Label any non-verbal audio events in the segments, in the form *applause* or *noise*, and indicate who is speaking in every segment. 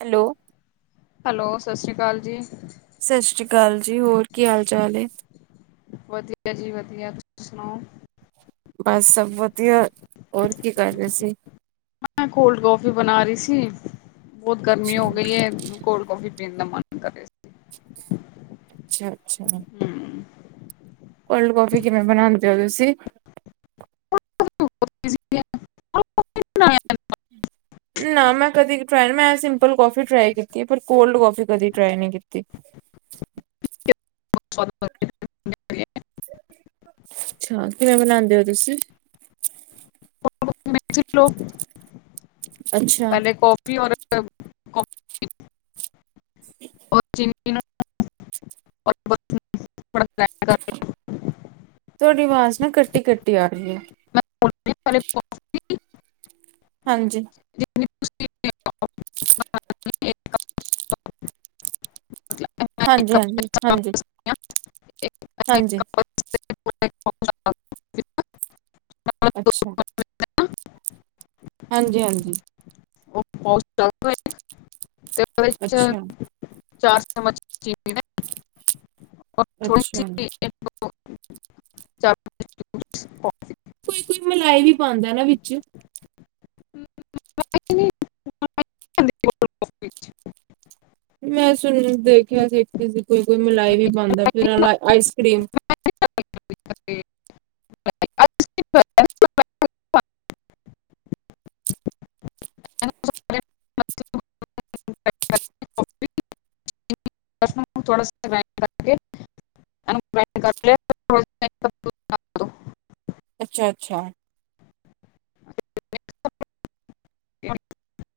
Speaker 1: Hello
Speaker 2: hello ਸਤਿ ਸ਼੍ਰੀ ਅਕਾਲ ਜੀ
Speaker 1: ਸਤਿ ਸ੍ਰੀ ਅਕਾਲ ਜੀ ਹੋਰ ਕੀ ਹਾਲ ਚਾਲ
Speaker 2: ਵਧੀਆ ਜੀ ਵਧੀਆ ਸੁਣਾਓ
Speaker 1: ਬਸ ਸਭ ਵਧੀਆ ਹੋਰ ਕੀ ਕਰ ਰਹੇ ਸੀ
Speaker 2: ਮੈਂ ਕੋਲਡ ਕੌਫੀ ਬਣਾ ਰਹੀ ਸੀ ਬਹੁਤ ਗਰਮੀ ਹੋ
Speaker 1: ਅੱਛਾ
Speaker 2: ਗਈ ਹੈ ਕੋਲਡ ਕੌਫੀ ਇੰਨਾ ਮਨ ਕਰੇ ਸੀ
Speaker 1: ਅੱਛਾ ਅੱਛਾ
Speaker 2: ਹਮ
Speaker 1: ਕੋਲਡ ਕੌਫੀ ਕਿਵੇਂ ਬਣਾਉਂਦੇ ਹੋ ਤੁਸੀਂ
Speaker 2: *unintelligible*
Speaker 1: ਨਾ ਮੈਂ ਕਦੇ ਟਰਾਈ ਮੈਂ ਸਿੰਪਲ ਕਾਫੀ ਟਰਾਈ ਕੀਤੀ ਪਰ ਕੋਲਡ ਕਫੀ ਕਦੀ ਟਰਾਈ ਨਹੀਂ ਕੀਤੀ
Speaker 2: *unintelligible*
Speaker 1: ਅੱਛਾ ਕਿਵੇਂ ਬਨਾਉਂਦੇ ਹੋ ਤੁਸੀਂ
Speaker 2: *unintelligible*
Speaker 1: ਅੱਛਾ
Speaker 2: ਪਹਿਲੇ ਕੌਫੀ ਔਰ *unintelligible* ਉਹ ਚੀਨ *unintelligible*
Speaker 1: ਤੁਹਾਡੀ ਆਵਾਜ਼ ਨਾ ਕੱਟੀ ਕੱਟੀ ਆ ਰਹੀ ਹੈ
Speaker 2: ਮੈਂ
Speaker 1: ਹਾਂਜੀ
Speaker 2: *unintelligible*
Speaker 1: ਹਾਂਜੀ ਹਾਂਜੀ ਹਾਂਜੀ ਹਾਂਜੀ
Speaker 2: *unintelligible*
Speaker 1: ਅੱਛਾ ਹਾਂਜੀ ਹਾਂਜੀ
Speaker 2: ਉਹ ਬਹੁਤ ਚੰਗਾ ਤੇ ਅੱਛਾ ਚਾਰ ਚਮਚ ਚੀਨੀ ਦੇ ਥੋੜੀ ਸੀ
Speaker 1: ਅੱਛਾ
Speaker 2: *unintelligible*
Speaker 1: ਕੋਈ ਕੋਈ ਮਿਲਾਈ ਵੀ ਪਾਉਂਦਾ ਨਾ ਵਿੱਚ
Speaker 2: *unintelligible*
Speaker 1: ਮੈਂ ਤੁਨੂੰ ਦੇਖਿਆ ਸੀ ਇੱਕ ਕੋਈ ਕੋਈ ਮਲਾਈ
Speaker 2: ਮੈਂ
Speaker 1: ਵੀ ਪਾਉਂਦਾ ਫਿਰ
Speaker 2: ਨਹੀਂ
Speaker 1: ਆਈਸ ਕਰ੍ਰੀਮ
Speaker 2: ਮੈਂ *unintelligible* *unintelligible* ਕੌਫੀ ਥੋੜਾ
Speaker 1: ਅੱਛਾ ਅੱਛਾ
Speaker 2: ਕਿ *inaudible*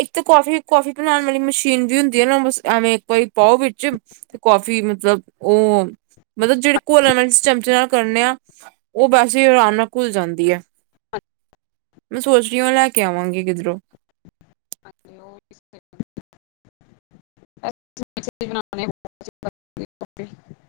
Speaker 1: ਇੱਕ ਤਾਂ ਕਾਫੀ -ਕਾਫੀ ਬਣਾਉਣ ਵਾਲੀ ਮਸ਼ੀਨ ਵੀ ਹੁੰਦੀ ਹੈ ਨਾ, ਬ ਐਵੇਂ ਇੱਕ ਵਾਰੀ ਪਾਓ ਵਿੱਚ ਤੇ ਕਾਫੀ ਮਤਲਬ ਉਹ ਮਤਲਬ ਜਿਹੜੇ ਘੋਲਣ ਵਾਲੇ ਚਮਚੇ ਨਾਲ ਕਰਨੇ ਆ, ਉਹ ਵੈਸੇ ਆਰਾਮ ਨਾਲ ਘੁਲ ਜਾਂਦੀ ਹੈ। ਮੈਂ ਸੋਚ ਰਹੀ ਉਹ ਲੈ ਕੇ ਆਵਾਂਗੀ ਕਿੱਧਰੋਂ?
Speaker 2: *inaudible*